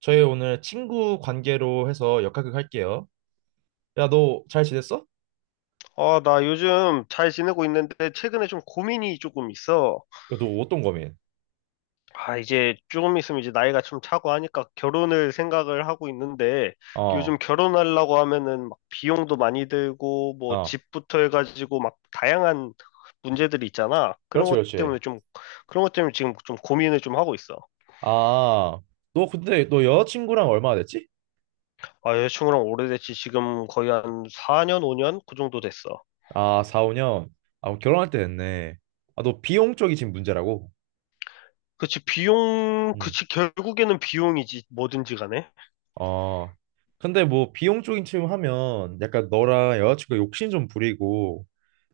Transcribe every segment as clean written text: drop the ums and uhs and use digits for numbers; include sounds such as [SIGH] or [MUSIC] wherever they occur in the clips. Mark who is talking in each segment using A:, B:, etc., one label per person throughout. A: 저희 오늘 친구 관계로 해서 역학극 할게요. 야, 너 잘 지냈어?
B: 아, 나 요즘 잘 지내고 있는데 최근에 좀 고민이 조금 있어.
A: 야, 너 어떤 고민?
B: 아, 이제 조금 있으면 이제 나이가 좀 차고 하니까 결혼을 생각을 하고 있는데
A: 어,
B: 요즘 결혼하려고 하면은 막 비용도 많이 들고 뭐
A: 어.
B: 집부터 해가지고 막 다양한 문제들이 있잖아.
A: 그렇지, 그렇지.
B: 그런 것 때문에 지금 좀 고민을 좀 하고 있어.
A: 아, 너 근데 너 여자친구랑 얼마나 됐지?
B: 아, 여자친구랑 오래됐지 지금 거의 한 4년, 5년 그 정도 됐어.
A: 아, 4, 5년. 아, 그럼 결혼할 때 됐네. 아, 너 비용 쪽이 지금 문제라고?
B: 그치, 비용,
A: 응.
B: 그치, 결국에는 비용이지, 뭐든지 간에.
A: 어. 근데 뭐 비용 쪽인 지금 하면 약간 너랑 여자친구 욕심 좀 부리고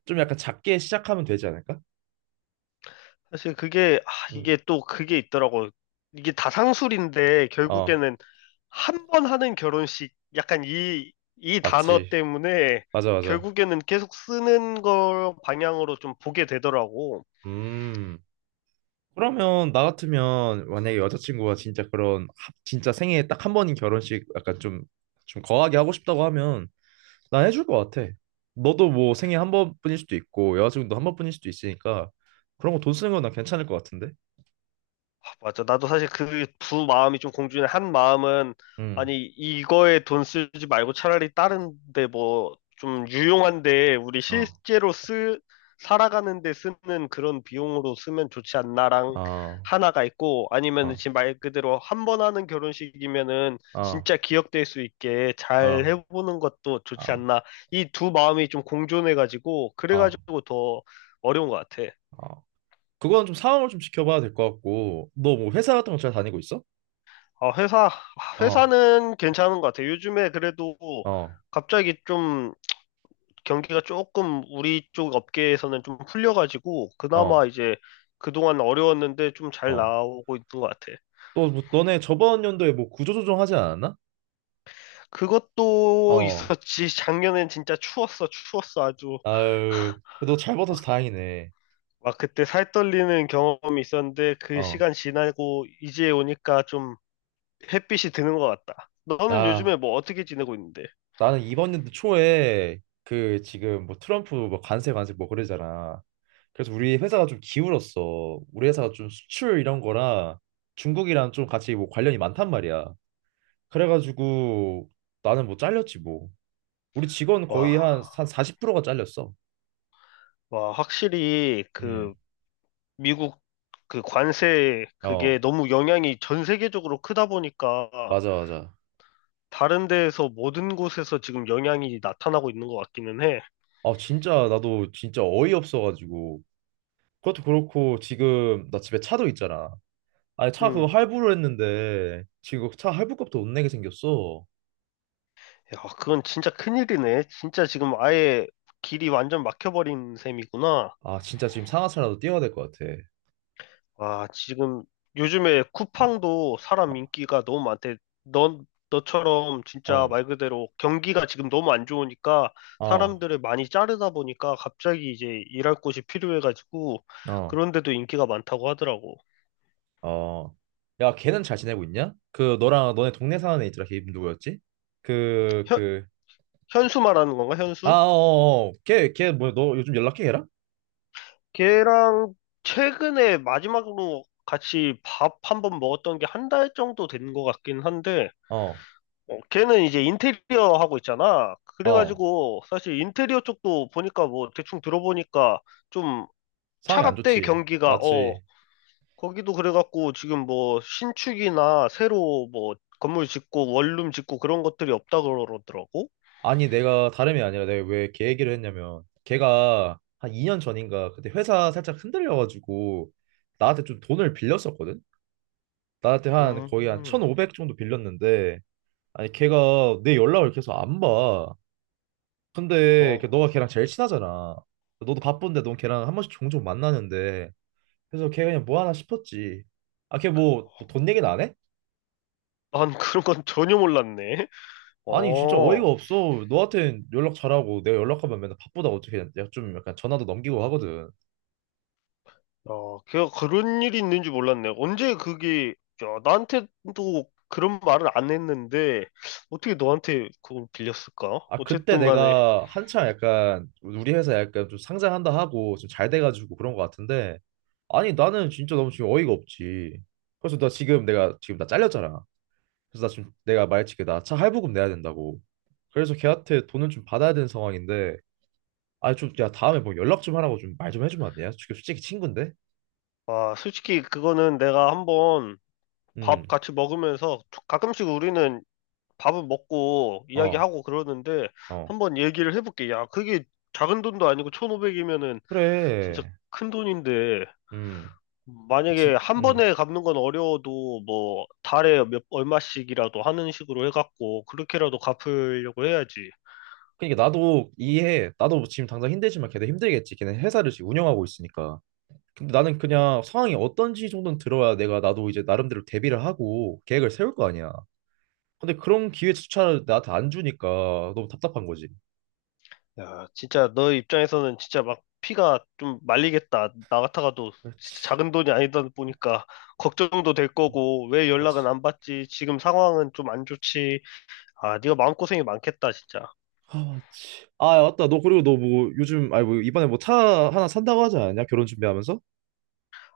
A: 좀 약간 작게 시작하면 되지 않을까?
B: 사실 그게, 아,
A: 응.
B: 이게 또 그게 있더라고. 이게 다상술인데,
A: 어,
B: 결국에는 한 번 하는 결혼식, 약간 이 단어
A: 맞지.
B: 때문에
A: 맞아, 맞아.
B: 결국에는 계속 쓰는 걸 방향으로 좀 보게 되더라고.
A: 음. 그러면 나 같으면 만약에 여자친구가 진짜 그런 진짜 생애에 딱 한 번인 결혼식 약간 좀 좀 거하게 하고 싶다고 하면 난 해줄 것 같아. 너도 뭐 생애 한 번뿐일 수도 있고 여자친구도 한 번뿐일 수도 있으니까 그런 거 돈 쓰는 건 난 괜찮을 것 같은데.
B: 맞아. 나도 사실 그 두 마음이 좀 공존해. 한 마음은,
A: 응.
B: 아니, 이거에 돈 쓰지 말고 차라리 다른데 뭐, 좀 유용한데, 우리
A: 어.
B: 실제로 살아가는데 쓰는 그런 비용으로 쓰면 좋지 않나랑
A: 아,
B: 하나가 있고, 아니면
A: 아,
B: 지금 말 그대로 한 번 하는 결혼식이면은
A: 아,
B: 진짜 기억될 수 있게 잘
A: 아,
B: 해보는 것도 좋지
A: 아,
B: 않나. 이 두 마음이 좀 공존해가지고,
A: 아,
B: 그래가지고 더 어려운 것 같아.
A: 아. 그건 좀 상황을 좀 지켜봐야 될 것 같고, 너 뭐 회사 같은 거 잘 다니고 있어?
B: 아, 회사,
A: 어,
B: 회사는 괜찮은 것 같아요. 요즘에 그래도
A: 어,
B: 갑자기 좀 경기가 조금 우리 쪽 업계에서는 좀 풀려가지고,
A: 어,
B: 그나마 이제 그동안 어려웠는데 좀 잘
A: 어.
B: 나오고 있는 것 같아.
A: 또 뭐, 너네 저번 연도에 뭐 구조조정 하지 않았나?
B: 그것도
A: 어,
B: 있었지. [LAUGHS] 작년엔 진짜 추웠어, 추웠어. 아주
A: 아유, 그래도 잘 버텨서
B: 막,
A: 다행이네.
B: 막 그때 살 떨리는 경험이 있었는데, 그
A: 어.
B: 시간 지나고 이제 오니까 좀 햇빛이 드는 것 같다. 너는
A: 야,
B: 요즘에 뭐 어떻게 지내고 있는데?
A: 나는 이번 연도 초에 그 지금 뭐 트럼프 뭐 관세 뭐 그러잖아. 그래서 우리 회사가 좀 기울었어. 우리 회사가 좀 수출 이런 거랑 중국이랑 좀 같이 뭐 관련이 많단 말이야. 그래가지고 나는 뭐 잘렸지 뭐. 우리 직원 거의
B: 와.
A: 한 40%가 잘렸어.
B: 와, 확실히
A: 음.
B: 그 미국 그 관세 그게
A: 어,
B: 너무 영향이 전 세계적으로 크다 보니까
A: 맞아, 맞아.
B: 다른 데에서 모든 곳에서 지금 영향이 나타나고 있는 것 같기는 해.
A: 아, 진짜 나도 진짜 어이없어가지고. 그것도 그렇고 지금 나 집에 차도 있잖아. 아니 차 그거
B: 음.
A: 할부로 했는데 지금 그차 할부값도 못 내게 생겼어.
B: 야, 그건 진짜 큰일이네. 진짜 지금 아예 길이 완전 막혀버린 셈이구나.
A: 아 진짜 지금 상하차라도 뛰어야 될 것 같아.
B: 아, 지금 요즘에 쿠팡도
A: 어,
B: 사람 인기가 너무 많대. 너처럼 진짜
A: 어,
B: 말 그대로 경기가 지금 너무 안 좋으니까
A: 어,
B: 사람들을 많이 자르다 보니까 갑자기 이제 일할 곳이 필요해가지고
A: 어.
B: 그런데도 인기가 많다고 하더라고.
A: 어. 야, 걔는 잘 지내고 있냐? 그 너랑 너네 동네 사는 애 있더라. 걔 이름 누구였지? 그
B: 현,
A: 그
B: 현수 말하는 건가,
A: 아, 어,
B: 현수?
A: 어. 어. 걔 뭐 너 요즘 연락해 걔랑?
B: 걔랑 최근에 마지막으로 같이 밥 한번 먹었던 게 한 달 정도 된 것 같긴 한데
A: 어,
B: 걔는 이제 인테리어 하고 있잖아.
A: 어.
B: 그래가지고 사실 인테리어 쪽도 보니까 뭐 대충 들어보니까 좀
A: 상황이 안
B: 차갑대
A: 좋지.
B: 경기가
A: 맞지?
B: 거기도 그래갖고 지금 뭐 신축이나 새로 뭐 건물 짓고 원룸 짓고 그런 것들이 없다 그러더라고.
A: 아니 내가 다름이 아니라 내가 왜 걔 얘기를 했냐면 걔가 한 2년 전인가 그때 회사 살짝 흔들려가지고 나한테 좀 돈을 빌렸었거든? 나한테 한 거의 한
B: 음,
A: 1,500 정도 빌렸는데 아니 걔가 내 연락을 계속 안 봐. 근데
B: 어,
A: 너가 걔랑 제일 친하잖아. 너도 바쁜데 넌 걔랑 한 번씩 종종 만나는데 그래서 걔 그냥 뭐 하나 싶었지. 아 걔뭐 뭐 돈 얘기는 안 해?
B: 난 그런 건 전혀 몰랐네.
A: 아니 진짜
B: 어.
A: 어이가 없어. 너한텐 연락 잘하고 내가 연락하면 맨날 바쁘다고 어떻게 야, 좀 약간 전화도 넘기고 하거든.
B: 어, 걔가 그런 일이 있는지 몰랐네. 언제 그게, 야, 나한테도 그런 말을 안 했는데, 어떻게 너한테 그걸 빌렸을까?
A: 아 그때
B: 어쨌든 간에,
A: 내가 한참 약간 우리 회사 약간 좀 상장한다 하고 좀 잘 돼가지고 그런 것 같은데 아니 나는 진짜 너무 지금 어이가 없지 그래서 나 지금 내가 지금 나 잘렸잖아 그래서 나 지금 내가 말했지 나차 할부금 내야 된다고 그래서 걔한테 돈을 좀 받아야 되는 상황인데 아니 좀 야 다음에 뭐 연락 좀 하라고 좀 말 좀 해주면 안 돼요? 솔직히 친구인데
B: 아, 솔직히 그거는 내가 한번 밥 같이 먹으면서, 가끔씩 우리는 밥을 먹고
A: 음어어
B: 이야기하고 그러는데, 한번 얘기를 해볼게. 야, 그게 작은 돈도 아니고 1,500이면은 진짜
A: 그래
B: 큰 돈인데,
A: 음
B: 만약에
A: 진,
B: 한
A: 음
B: 번에 갚는 건 어려워도 뭐 달에 몇 얼마씩이라도 하는 식으로 해갖고 그렇게라도 갚으려고 해야지.
A: 그러니까 나도 이해해 나도 뭐 지금 당장 힘들지만 걔네 힘들겠지 걔네 회사를 지금 운영하고 있으니까 근데 나는 그냥 상황이 어떤지 정도는 들어야 내가 나도 이제 나름대로 대비를 하고 계획을 세울 거 아니야. 근데 그런 기회조차 나한테 안 주니까 너무 답답한 거지.
B: 야, 진짜 너 입장에서는 진짜 막 피가 좀 말리겠다. 나 같아가도
A: 그렇지,
B: 진짜 작은 돈이 아니다 보니까 걱정도 될 거고 왜 연락은
A: 맞지.
B: 안 받지? 지금 상황은 좀 안 좋지. 아, 네가 마음고생이 많겠다, 진짜.
A: 아, 맞지. 아, 맞다. 너 그리고 너 뭐 요즘 아니 뭐 이번에 뭐 차 하나 산다고 하지 않았냐? 결혼 준비하면서?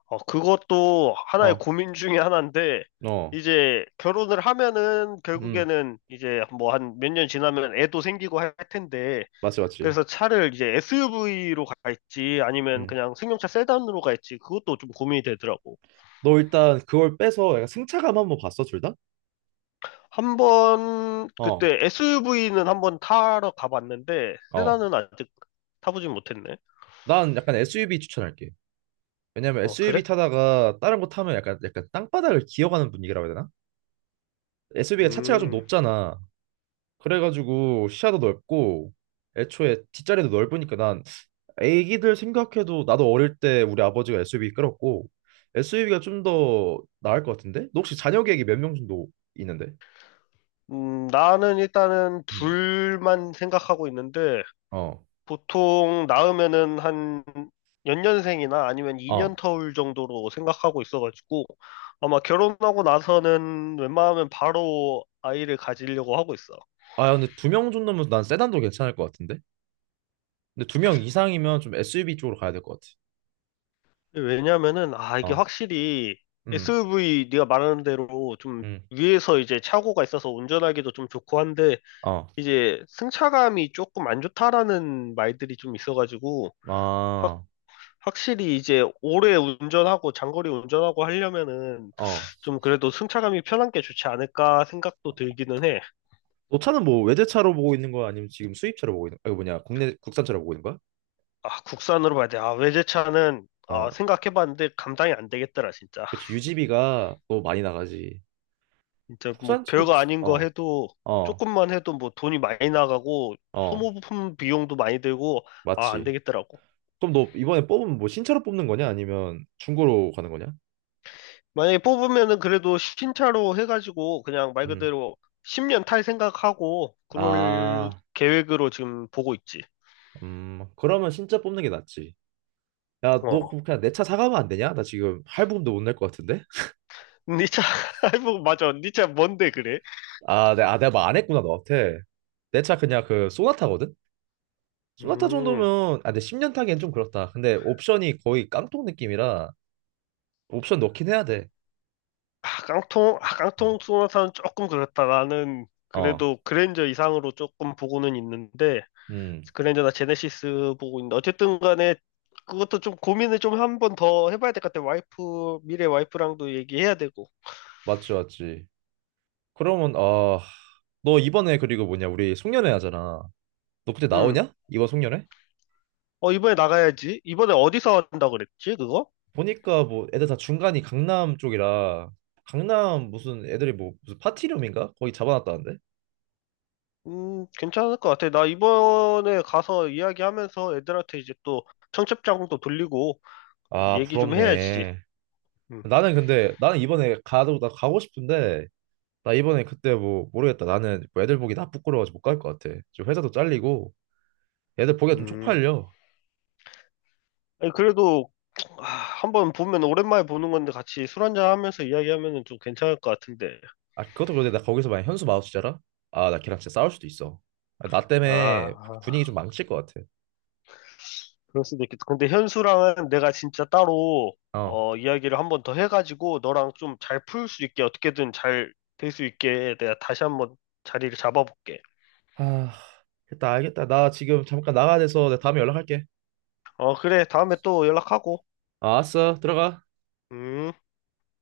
B: 어, 그것도 하나의
A: 어,
B: 고민 중에 하나인데,
A: 어,
B: 이제 결혼을 하면은
A: 음,
B: 결국에는 이제 뭐 한 몇 년 지나면 애도 생기고 할 텐데,
A: 맞지, 맞지.
B: 그래서 차를 이제 SUV로 갈지 아니면
A: 음,
B: 그냥 승용차 세단으로 갈지 그것도 좀 고민이 되더라고.
A: 너 일단 그걸 빼서 약간 승차감 한번 봤어, 둘 다?
B: 한 번
A: 어,
B: 그때 SUV는 한 번 타러 가봤는데,
A: 어.
B: 세단은 아직 타보진 못했네.
A: 난 약간 SUV 추천할게. 왜냐면
B: 어, 그래?
A: SUV 타다가 다른 거 타면 약간 땅바닥을 기어가는 분위기라고 해야 되나? SUV가 차체가 좀
B: 음,
A: 높잖아. 그래가지고 시야도 넓고 애초에 뒷자리도 넓으니까 난 애기들 생각해도 나도 어릴 때 우리 아버지가 SUV 끌었고 SUV가 좀 더 나을 것 같은데? 너 혹시 자녀 계획이 몇 명 정도 있는데?
B: 나는 일단은
A: 음.
B: 둘만 생각하고 있는데,
A: 어.
B: 보통 낳으면은 한 연년생이나 아니면 2년
A: 어.
B: 터울 정도로 생각하고 있어가지고 아마 결혼하고 나서는 웬만하면 바로 아이를 가지려고 하고 있어.
A: 아 근데 2명 정도면 난 세단도 괜찮을 것 같은데? 근데 2명 이상이면 좀 SUV 쪽으로 가야 될 것
B: 왜냐면은
A: 같아.
B: 이게
A: 어.
B: 확실히
A: 음.
B: SUV 네가 말하는 대로 좀
A: 음.
B: 위에서 이제 차고가 있어서 운전하기도 좀 좋고 한데
A: 어.
B: 이제 승차감이 조금 안 좋다라는 말들이 좀 있어가지고
A: 아.
B: 확실히 이제 오래 운전하고 장거리 운전하고 하려면은
A: 어.
B: 좀 그래도 승차감이 편한 게 좋지 않을까 생각도 들기는 해.
A: 너 차는 뭐 외제차로 보고 있는 거야? 아니면 지금 수입차로 보고 있는 거야? 이거 뭐냐? 국내 국산차로 보고 있는 거야?
B: 아, 국산으로 봐야 돼. 아, 외제차는
A: 어,
B: 생각해봤는데 감당이 안 되겠더라, 진짜.
A: 그렇지. 유지비가 너무 많이 나가지.
B: 진짜 뭐
A: 국산차도
B: 별거
A: 부산,
B: 아닌 거
A: 어,
B: 해도
A: 어,
B: 조금만 해도 뭐 돈이 많이 나가고
A: 어,
B: 소모품 비용도 많이 들고 아, 안
A: 맞지.
B: 되겠더라고.
A: 그럼 너 이번에 뽑으면 뭐 신차로 뽑는 거냐? 아니면 중고로 가는 거냐?
B: 만약에 뽑으면은 그래도 신차로 해가지고 그냥 말
A: 음,
B: 그대로 10년 탈 생각하고 그럴
A: 아,
B: 계획으로 지금 보고 있지.
A: 그러면 신차 뽑는 게 낫지. 야, 너
B: 어.
A: 그냥 내 차 사가면 안 되냐? 나 지금 할부금도 못 낼 것 같은데?
B: 니차, [LAUGHS] 아이고, 맞아. 니차 뭔데 그래?
A: 아, 내가, 아, 내가 말 안 했구나, 너한테. 내 차 그냥 그 소나타거든? 소나타
B: 음,
A: 정도면, 아, 근데 10년 타기엔 좀 그렇다. 근데 옵션이 거의 깡통 느낌이라 옵션 넣긴 해야 돼.
B: 아,
A: 음.
B: 깡통 소나타는 조금 그렇다. 나는
A: 어.
B: 그래도 그랜저 이상으로 조금 보고는 있는데,
A: 음.
B: 그랜저나 제네시스 보고 있는데, 어쨌든 간에 그것도 좀 고민을 좀 한 번 더 해봐야 될 것 같아. 미래 와이프랑도 얘기해야 되고.
A: 맞지, 맞지. 그러면, 아, 너 이번에 그리고 뭐냐, 우리 송년회 하잖아. 너 그때
B: 음,
A: 나오냐? 이번 송년회?
B: 어, 이번에 나가야지. 이번에 어디서 한다 그랬지, 그거?
A: 보니까 뭐 애들 다 중간이 강남 쪽이라, 강남 무슨 애들이 뭐 무슨 파티룸인가? 거기 잡아놨다는데?
B: 괜찮을 것 같아. 나 이번에 가서 이야기하면서 애들한테 이제 또 청첩장도 돌리고
A: 아,
B: 얘기 좀 해야지.
A: 부럽네.
B: 음.
A: 나는 근데, 나는 이번에 가도, 나 가고 싶은데, 나 이번에 그때 뭐 모르겠다. 나는 뭐 애들 보기 나 부끄러워서 못 갈 것 같아. 지금 회사도 잘리고, 애들 보기가 좀
B: 음.
A: 쪽팔려.
B: 아니, 그래도 아, 한번 보면 오랜만에 보는 건데 같이 술 한잔 하면서 이야기하면은 좀 괜찮을 것 같은데.
A: 아 그것도 그런데 나 거기서 만약 현수 마우스잖아? 아 나 걔랑 진짜 싸울 수도 있어. 아, 나
B: 아,
A: 때문에
B: 아,
A: 분위기 좀 망칠 것 같아.
B: 그럴 수도 있겠다. 근데 현수랑은 내가 진짜 따로
A: 어.
B: 이야기를 한번 더 해가지고 너랑 좀 잘 풀 수 있게 어떻게든 잘 될 수 있게 내가 다시 한번 자리를 잡아볼게.
A: 아, 됐다 알겠다. 나 지금 잠깐 나가야 돼서 내가 다음에 연락할게.
B: 어, 그래. 다음에 또 연락하고.
A: 아, 알았어 들어가.
B: 음.